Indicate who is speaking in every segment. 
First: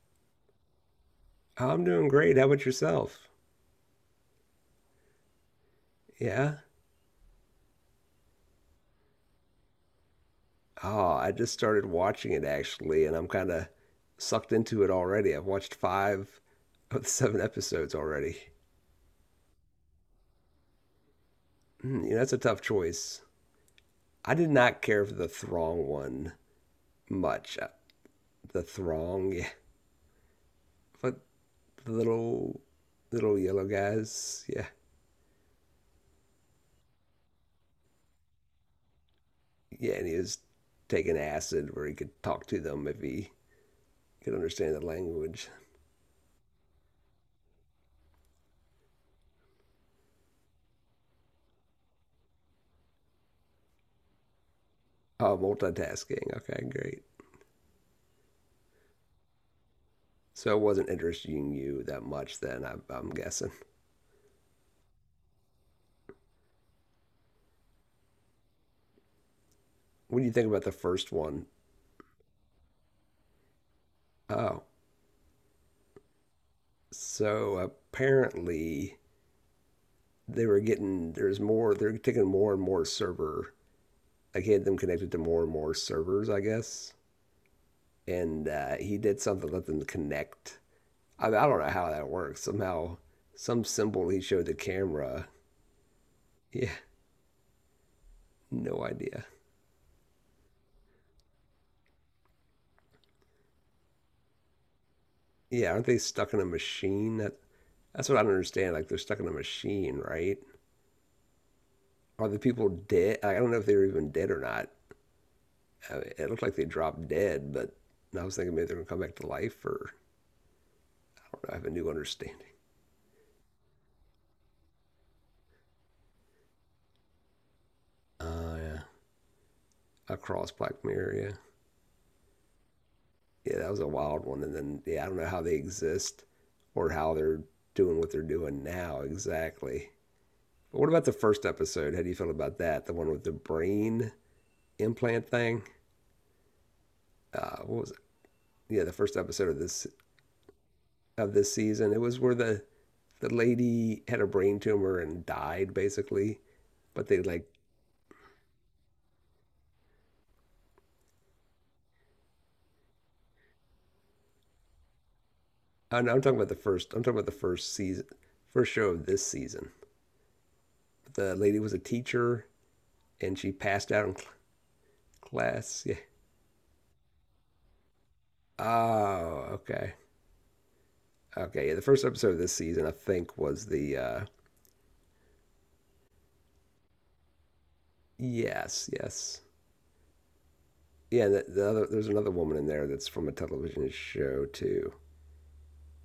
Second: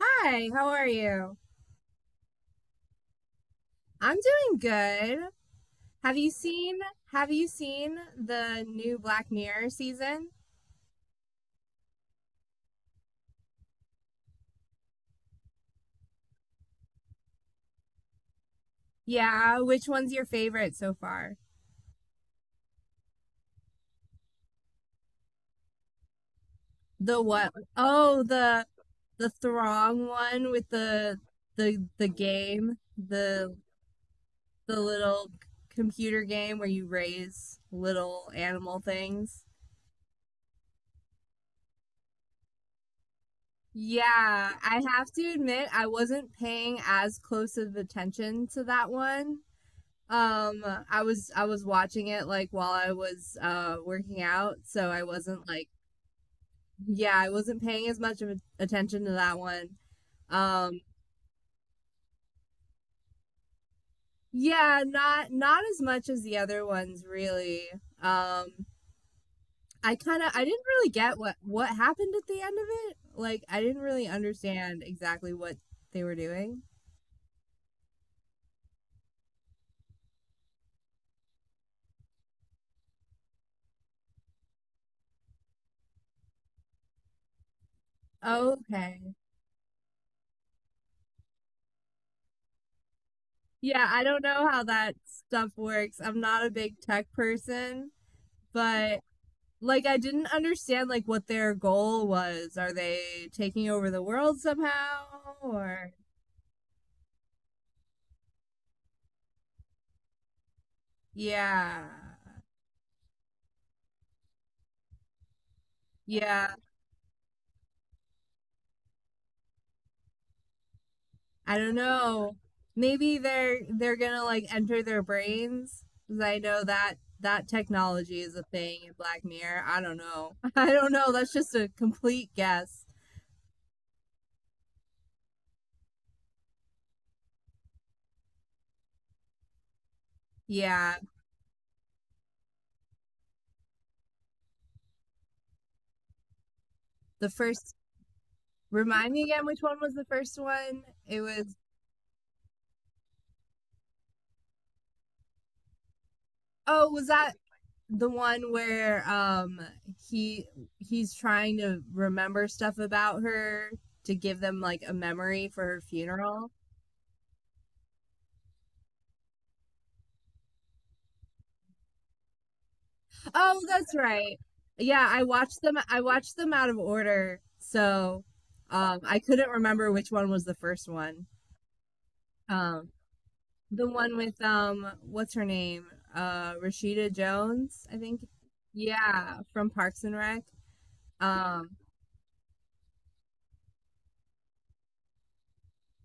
Speaker 1: Hi, how are you?
Speaker 2: I'm doing great. How about yourself?
Speaker 1: I'm doing good. Have you
Speaker 2: Yeah.
Speaker 1: seen have you seen the new Black Mirror season?
Speaker 2: Oh, I just started watching it actually, and I'm kind of sucked into it already. I've watched five of the seven episodes already.
Speaker 1: Yeah, which one's your favorite so far?
Speaker 2: That's a tough choice. I did not care for the Throng one
Speaker 1: The what?
Speaker 2: much.
Speaker 1: Oh,
Speaker 2: The
Speaker 1: the
Speaker 2: Throng, yeah.
Speaker 1: Throng one with the
Speaker 2: But
Speaker 1: the
Speaker 2: the
Speaker 1: the
Speaker 2: little,
Speaker 1: game,
Speaker 2: little
Speaker 1: the
Speaker 2: yellow guys, yeah.
Speaker 1: little computer game where you raise little animal things.
Speaker 2: Yeah, and he was taking acid where he could talk to them if he could
Speaker 1: Yeah,
Speaker 2: understand the
Speaker 1: I have to
Speaker 2: language.
Speaker 1: admit I wasn't paying as close of attention to that one. Um, I was watching it like while I was working out, so I
Speaker 2: Oh,
Speaker 1: wasn't like
Speaker 2: multitasking. Okay, great.
Speaker 1: yeah, I wasn't paying as much of a- attention to that one.
Speaker 2: So it
Speaker 1: Um,
Speaker 2: wasn't interesting you that much then, I'm guessing.
Speaker 1: yeah, not as much as the other ones really. Um, I kind
Speaker 2: What do
Speaker 1: of
Speaker 2: you
Speaker 1: I
Speaker 2: think about
Speaker 1: didn't
Speaker 2: the
Speaker 1: really
Speaker 2: first
Speaker 1: get what
Speaker 2: one?
Speaker 1: happened at the end of it. Like I didn't really
Speaker 2: Oh,
Speaker 1: understand exactly what they were doing.
Speaker 2: so apparently they were getting, there's more, they're taking more and more server, like he had them connected to more and more servers, I guess. And he
Speaker 1: Okay.
Speaker 2: did something to let them connect. I don't know how that works. Somehow, some
Speaker 1: Yeah, I
Speaker 2: symbol he
Speaker 1: don't
Speaker 2: showed
Speaker 1: know
Speaker 2: the
Speaker 1: how that
Speaker 2: camera.
Speaker 1: stuff works. I'm not a
Speaker 2: Yeah,
Speaker 1: big tech person,
Speaker 2: no
Speaker 1: but
Speaker 2: idea.
Speaker 1: like I didn't understand like what their goal was. Are they taking over the world somehow
Speaker 2: Yeah, aren't
Speaker 1: or
Speaker 2: they stuck in a machine? That's what I don't understand. Like they're stuck in a machine, right?
Speaker 1: yeah.
Speaker 2: Are the people dead? I don't know if they were even dead or not. I mean, it looked
Speaker 1: Yeah,
Speaker 2: like they dropped dead, but I was thinking maybe they're gonna come back to life, or I don't know. I
Speaker 1: I
Speaker 2: have a
Speaker 1: don't
Speaker 2: new
Speaker 1: know.
Speaker 2: understanding.
Speaker 1: Maybe they're gonna like enter their brains. 'Cause I know that that technology is a thing
Speaker 2: Yeah,
Speaker 1: in Black Mirror. I don't know.
Speaker 2: across
Speaker 1: I
Speaker 2: Black
Speaker 1: don't know. That's
Speaker 2: Mirror.
Speaker 1: just a complete guess.
Speaker 2: Yeah, yeah, that was a wild one. And then yeah, I don't know how they exist or how they're doing what they're doing now exactly. But what
Speaker 1: Yeah.
Speaker 2: about the first episode? How do you feel about that? The one with the brain implant thing.
Speaker 1: The first
Speaker 2: What was it? Yeah, the
Speaker 1: remind
Speaker 2: first
Speaker 1: me again
Speaker 2: episode of
Speaker 1: which one
Speaker 2: this
Speaker 1: was the first one? It
Speaker 2: of this
Speaker 1: was
Speaker 2: season. It was where the lady had a brain tumor and died basically
Speaker 1: oh, was
Speaker 2: but they
Speaker 1: that
Speaker 2: like.
Speaker 1: the one where he he's trying to remember stuff about her to give them like a memory for her
Speaker 2: I'm talking about
Speaker 1: funeral.
Speaker 2: the first. I'm talking about the first season, first show of this season. The lady was a teacher, and she
Speaker 1: Oh,
Speaker 2: passed
Speaker 1: that's
Speaker 2: out in
Speaker 1: right. Yeah,
Speaker 2: class. Yeah.
Speaker 1: I watched them out of order. So I
Speaker 2: Oh,
Speaker 1: couldn't remember
Speaker 2: okay,
Speaker 1: which one was the first one.
Speaker 2: okay. Yeah, the first episode of this season,
Speaker 1: Um
Speaker 2: I think, was
Speaker 1: the
Speaker 2: the.
Speaker 1: one with what's her name? Rashida Jones, I think.
Speaker 2: Yes,
Speaker 1: Yeah,
Speaker 2: yes,
Speaker 1: from Parks and Rec.
Speaker 2: yeah. The
Speaker 1: Um
Speaker 2: other, there's another woman in there that's from a television show too.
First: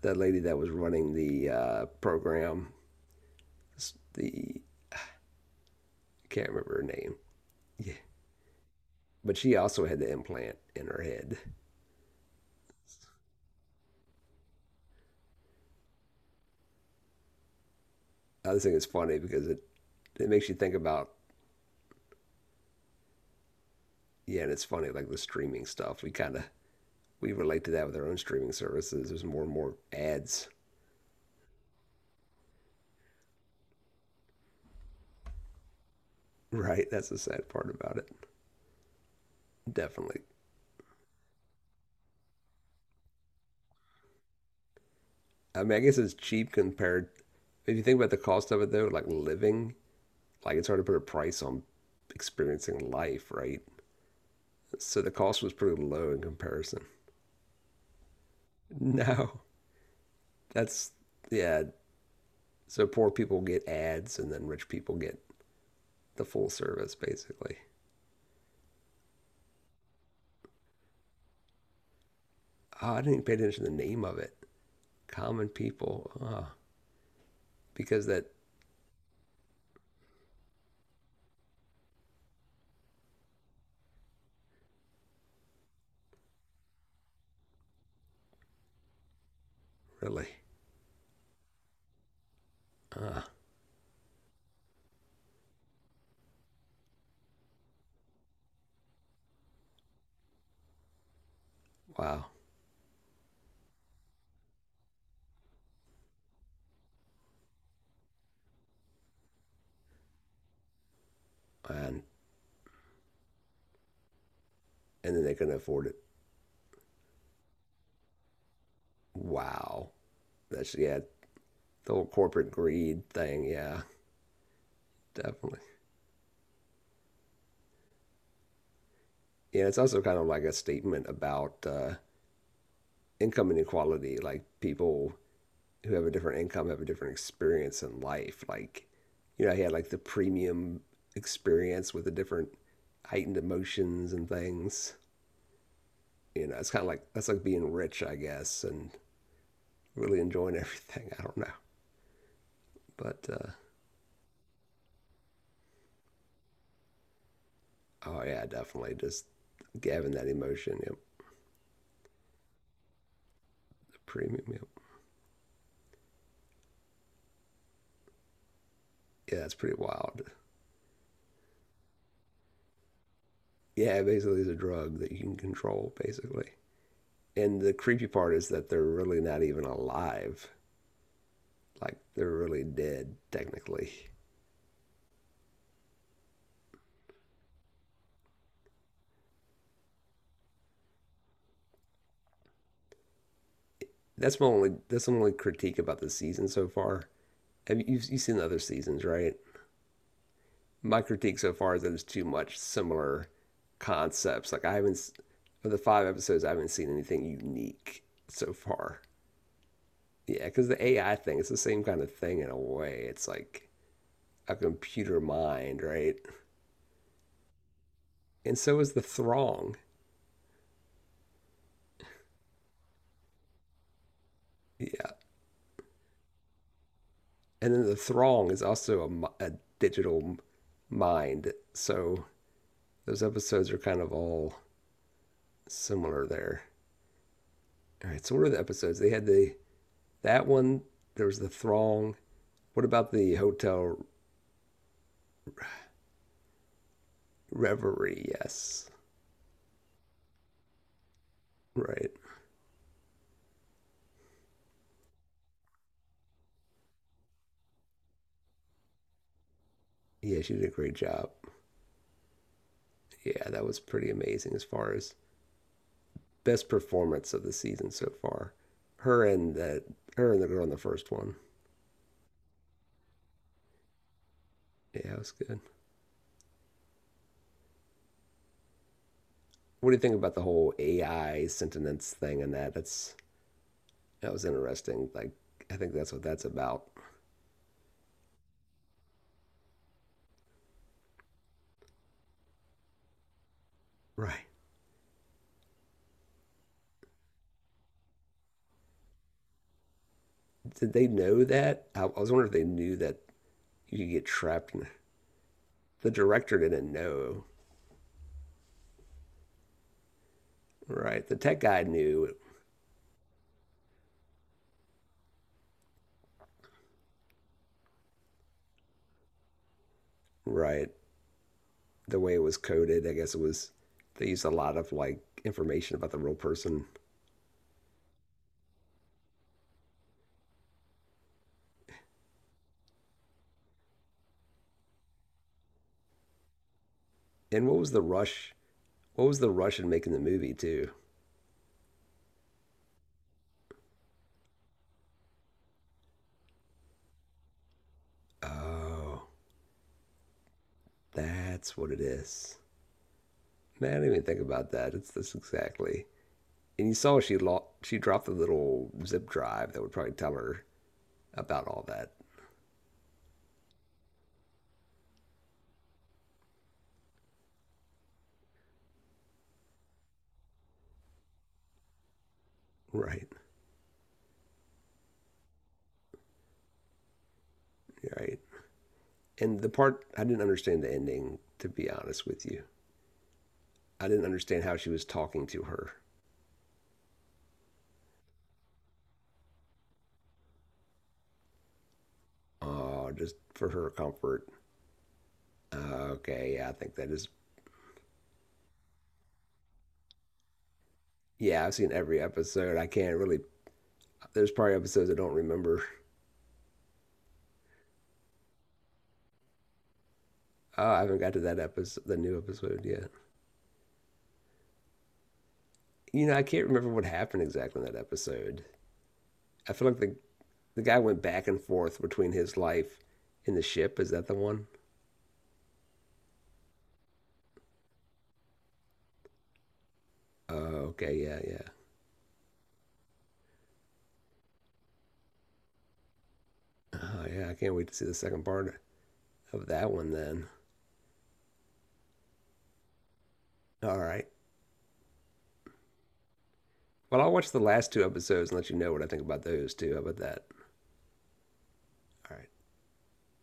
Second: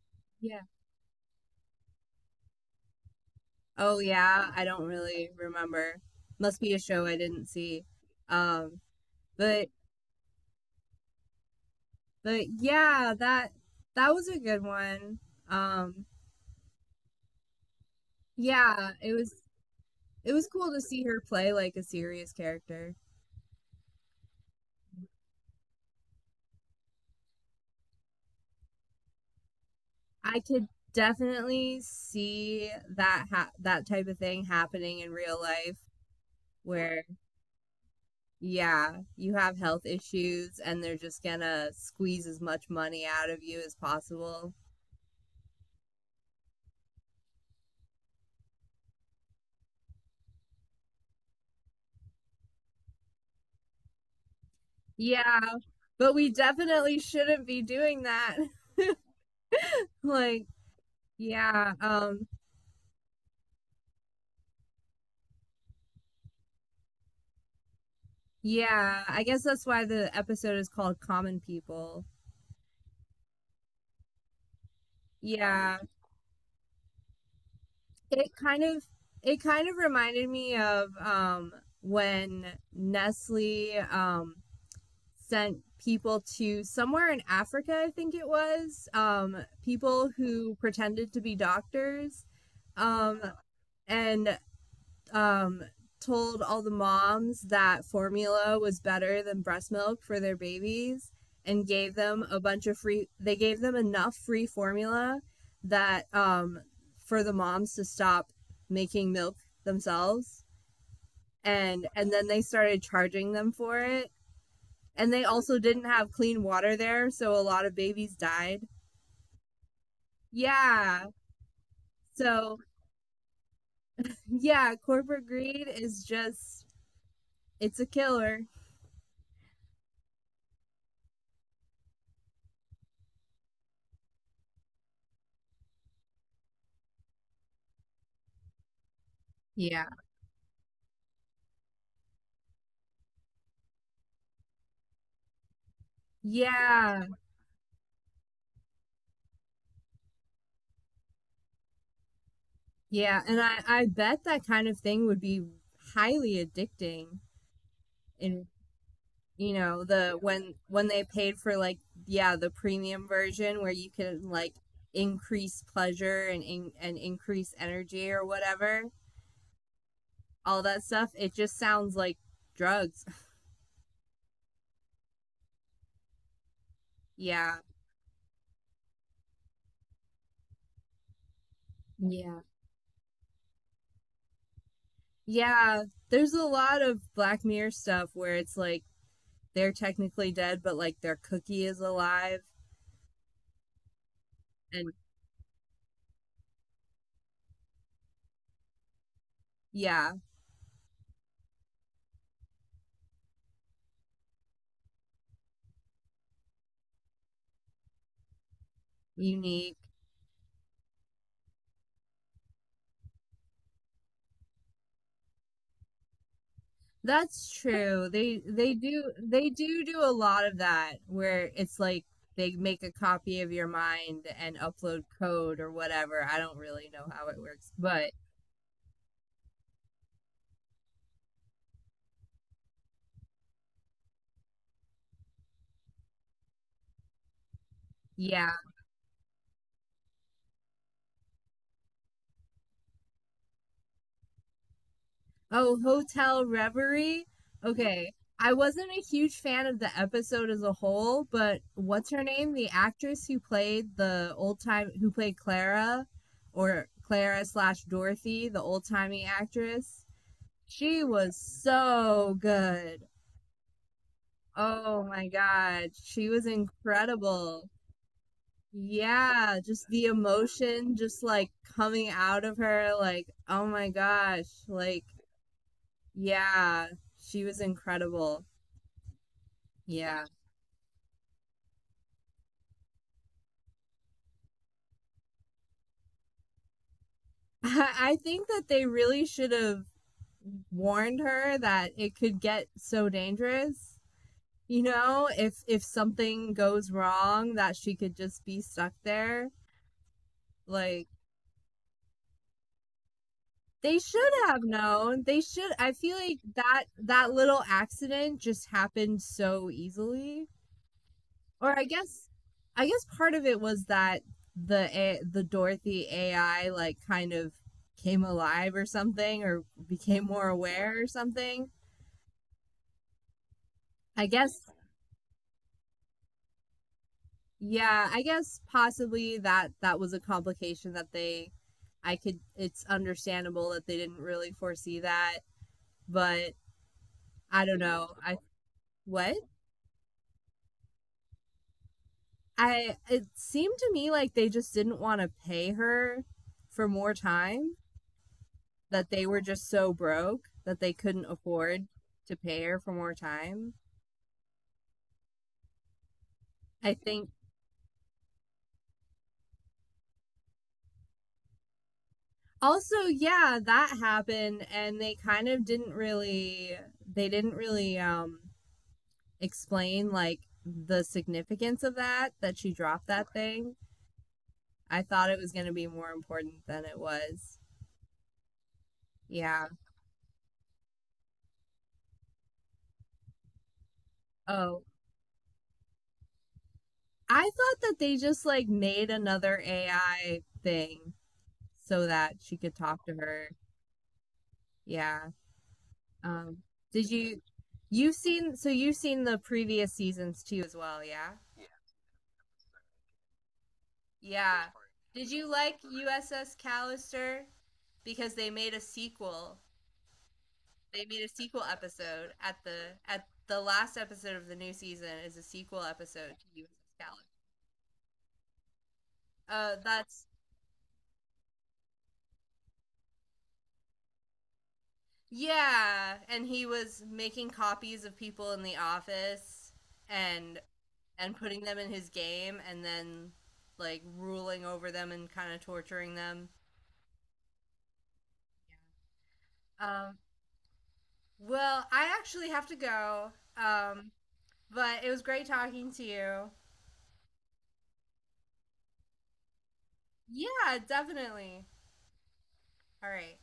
Speaker 2: That lady that
Speaker 1: yeah.
Speaker 2: was running the program,
Speaker 1: Oh yeah,
Speaker 2: the
Speaker 1: I don't really remember.
Speaker 2: can't
Speaker 1: Must be
Speaker 2: remember
Speaker 1: a
Speaker 2: her
Speaker 1: show
Speaker 2: name.
Speaker 1: I didn't see.
Speaker 2: Yeah,
Speaker 1: Um,
Speaker 2: but she
Speaker 1: but
Speaker 2: also had the implant in her head.
Speaker 1: yeah, that was a good one. Um,
Speaker 2: I just think it's
Speaker 1: yeah,
Speaker 2: funny because it
Speaker 1: it was
Speaker 2: makes you
Speaker 1: cool
Speaker 2: think
Speaker 1: to see
Speaker 2: about.
Speaker 1: her play like a serious character.
Speaker 2: Yeah, and it's funny like the streaming stuff. We kind of we relate to that with our own streaming services. There's more and more
Speaker 1: I
Speaker 2: ads,
Speaker 1: could definitely see that type of thing happening in real life
Speaker 2: right?
Speaker 1: where
Speaker 2: That's the sad part about it.
Speaker 1: yeah, you have health
Speaker 2: Definitely.
Speaker 1: issues and they're just gonna squeeze as much money out of you as possible.
Speaker 2: I mean, I guess it's cheap compared. If you think about the cost of it though, like living, like it's hard to put a price on experiencing life, right? So the
Speaker 1: Yeah,
Speaker 2: cost was pretty low
Speaker 1: but
Speaker 2: in
Speaker 1: we
Speaker 2: comparison.
Speaker 1: definitely shouldn't be doing that.
Speaker 2: No,
Speaker 1: Like,
Speaker 2: that's yeah.
Speaker 1: yeah,
Speaker 2: So poor people get ads, and then rich people get the full service, basically.
Speaker 1: yeah, I guess that's why the episode is called Common People.
Speaker 2: Oh, I didn't even pay attention to the name of it. Common
Speaker 1: Yeah.
Speaker 2: people, because that
Speaker 1: It kind of it kind of reminded me of when Nestle sent people to somewhere in Africa, I think it was, people
Speaker 2: really,
Speaker 1: who pretended to be doctors. Um
Speaker 2: uh,
Speaker 1: and um, told all the moms that formula was better than breast milk for their babies and gave them
Speaker 2: wow,
Speaker 1: a bunch of free they gave them enough free formula that for the moms to stop making milk themselves
Speaker 2: and
Speaker 1: and then they started charging them for it, and
Speaker 2: and then
Speaker 1: they
Speaker 2: they couldn't
Speaker 1: also didn't
Speaker 2: afford it.
Speaker 1: have clean water there, so a lot of babies died.
Speaker 2: Wow, that's yeah,
Speaker 1: Yeah,
Speaker 2: the whole corporate
Speaker 1: so
Speaker 2: greed thing. Yeah,
Speaker 1: yeah, corporate
Speaker 2: definitely.
Speaker 1: greed is just it's a killer.
Speaker 2: Yeah, it's also kind of like a statement about income inequality. Like people who have a different income have a different experience in life. Like, he had like
Speaker 1: Yeah.
Speaker 2: the premium experience with the different heightened emotions and things. It's kind of
Speaker 1: Yeah.
Speaker 2: like that's like being rich, I guess, and really enjoying everything. I don't know,
Speaker 1: Yeah,
Speaker 2: but
Speaker 1: and I bet that kind of thing would be highly addicting.
Speaker 2: oh yeah,
Speaker 1: And
Speaker 2: definitely just
Speaker 1: you know,
Speaker 2: giving
Speaker 1: the
Speaker 2: that emotion.
Speaker 1: when
Speaker 2: Yep,
Speaker 1: they paid for like yeah, the premium version where you
Speaker 2: the
Speaker 1: can
Speaker 2: premium.
Speaker 1: like
Speaker 2: Yep.
Speaker 1: increase pleasure and increase energy or whatever,
Speaker 2: Yeah, it's pretty wild.
Speaker 1: all that stuff, it just sounds like drugs.
Speaker 2: Yeah, basically, it's a drug that you can control, basically.
Speaker 1: Yeah.
Speaker 2: And the creepy part is that they're really not even alive. Like they're
Speaker 1: Yeah.
Speaker 2: really dead technically.
Speaker 1: Yeah, there's a lot of Black Mirror stuff where it's like they're technically dead, but like their cookie is alive
Speaker 2: That's my only
Speaker 1: and
Speaker 2: that's my only critique about the season so far. You've seen the other seasons, right?
Speaker 1: yeah,
Speaker 2: My critique so far is that there's too much similar concepts. Like I haven't s- of the five episodes, I haven't seen anything unique so far.
Speaker 1: unique.
Speaker 2: Yeah, because the AI thing, it's the same kind of thing in a way. It's like a computer mind, right?
Speaker 1: That's true.
Speaker 2: And so is the
Speaker 1: They
Speaker 2: Throng.
Speaker 1: do a lot of that where it's like they make a copy of your mind and upload
Speaker 2: Yeah,
Speaker 1: code or whatever. I don't really know how it works,
Speaker 2: and then the
Speaker 1: but
Speaker 2: Throng is also a digital mind. So those episodes are kind of all similar there. All right, so what are
Speaker 1: yeah.
Speaker 2: the episodes? They had the that one. There was the Throng. What about the Hotel
Speaker 1: Oh, Hotel Reverie. Okay.
Speaker 2: Reverie?
Speaker 1: I
Speaker 2: Yes.
Speaker 1: wasn't a huge fan of the episode as a whole, but what's
Speaker 2: Right.
Speaker 1: her name? The actress who played the old time who played Clara or Clara slash Dorothy, the old timey actress.
Speaker 2: Yeah, she did a great
Speaker 1: She
Speaker 2: job.
Speaker 1: was so good.
Speaker 2: Yeah, that was pretty amazing as far
Speaker 1: Oh
Speaker 2: as
Speaker 1: my God, she was
Speaker 2: best performance of the
Speaker 1: incredible.
Speaker 2: season so far. Her and
Speaker 1: Yeah,
Speaker 2: the
Speaker 1: just the
Speaker 2: her and the girl in the
Speaker 1: emotion
Speaker 2: first
Speaker 1: just
Speaker 2: one.
Speaker 1: like coming out of her, like, oh my gosh, like,
Speaker 2: Yeah, it was good.
Speaker 1: yeah, she was incredible.
Speaker 2: What do you think
Speaker 1: Yeah.
Speaker 2: about the whole AI sentience thing and that? That was interesting. Like I think that's what that's about.
Speaker 1: I think that they really should have warned her that it could get so dangerous.
Speaker 2: Right.
Speaker 1: You know, if something goes wrong, that she could just be stuck there.
Speaker 2: Did
Speaker 1: Like,
Speaker 2: they know that? I was wondering if they knew that you
Speaker 1: they
Speaker 2: could get
Speaker 1: should have
Speaker 2: trapped in
Speaker 1: known. They should. I
Speaker 2: the
Speaker 1: feel like
Speaker 2: director didn't
Speaker 1: that
Speaker 2: know.
Speaker 1: little accident just happened so easily.
Speaker 2: Right. The tech
Speaker 1: Or
Speaker 2: guy knew.
Speaker 1: I guess part of it was that the A- the Dorothy AI like kind of came alive or something, or became more
Speaker 2: Right.
Speaker 1: aware or something.
Speaker 2: The way it was coded. I guess it was
Speaker 1: I
Speaker 2: they used a
Speaker 1: guess.
Speaker 2: lot of like information about the real person.
Speaker 1: Yeah, I guess possibly that that was a complication that they. I could. It's understandable that they didn't really foresee that, but I
Speaker 2: And what
Speaker 1: don't
Speaker 2: was the
Speaker 1: know. I
Speaker 2: rush? What
Speaker 1: what?
Speaker 2: was the rush in making the movie too?
Speaker 1: I it seemed to me like they just didn't want to pay her for more time, that they
Speaker 2: Oh,
Speaker 1: were just so broke that they couldn't
Speaker 2: that's
Speaker 1: afford
Speaker 2: what it
Speaker 1: to
Speaker 2: is.
Speaker 1: pay her for more time.
Speaker 2: Man, I didn't even think about that. It's this exactly. And
Speaker 1: I
Speaker 2: you saw
Speaker 1: think
Speaker 2: she dropped the little zip drive that would probably tell her about all that.
Speaker 1: also, yeah, that happened and they kind of didn't really they didn't really um explain like the significance of that that she dropped
Speaker 2: Right,
Speaker 1: that thing. I thought it was going to be more important than it was.
Speaker 2: right. And
Speaker 1: Yeah.
Speaker 2: the part I didn't understand the ending. To be honest with you, I didn't understand how
Speaker 1: Oh,
Speaker 2: she was talking to her.
Speaker 1: I thought that they just like made another AI thing so that she could talk
Speaker 2: Oh,
Speaker 1: to
Speaker 2: just
Speaker 1: her.
Speaker 2: for her comfort.
Speaker 1: Yeah.
Speaker 2: Uh, Okay,
Speaker 1: Um,
Speaker 2: yeah, I think
Speaker 1: did
Speaker 2: that is.
Speaker 1: you you've seen so you've seen the previous seasons too as well, yeah?
Speaker 2: Yeah, I've seen every episode. I can't really. There's
Speaker 1: Yeah.
Speaker 2: probably episodes I
Speaker 1: Did
Speaker 2: don't
Speaker 1: you
Speaker 2: remember.
Speaker 1: like USS Callister because they made a sequel?
Speaker 2: Oh, I
Speaker 1: They
Speaker 2: haven't
Speaker 1: made a
Speaker 2: got to that
Speaker 1: sequel
Speaker 2: episode, the
Speaker 1: episode
Speaker 2: new episode yet.
Speaker 1: at the last episode of the new season is a sequel
Speaker 2: You know,
Speaker 1: episode
Speaker 2: I
Speaker 1: to
Speaker 2: can't remember what
Speaker 1: USS Callister.
Speaker 2: happened exactly in that episode. I feel like the
Speaker 1: That's
Speaker 2: the guy went back and forth between his life and the ship. Is that the one?
Speaker 1: yeah, and he was making copies of people in the office and
Speaker 2: Oh, okay,
Speaker 1: and
Speaker 2: yeah,
Speaker 1: putting
Speaker 2: yeah.
Speaker 1: them in his game and then like ruling over them and kind of torturing them.
Speaker 2: Oh, yeah. I can't wait to see the second part of that one
Speaker 1: Um,
Speaker 2: then.
Speaker 1: well, I actually have to go.
Speaker 2: All
Speaker 1: Um,
Speaker 2: right.
Speaker 1: but it was great talking to you.
Speaker 2: Well, I'll watch the last two episodes and let you know what I think about those too. How about that?
Speaker 1: Yeah, definitely.
Speaker 2: All right. Later.
Speaker 1: All right.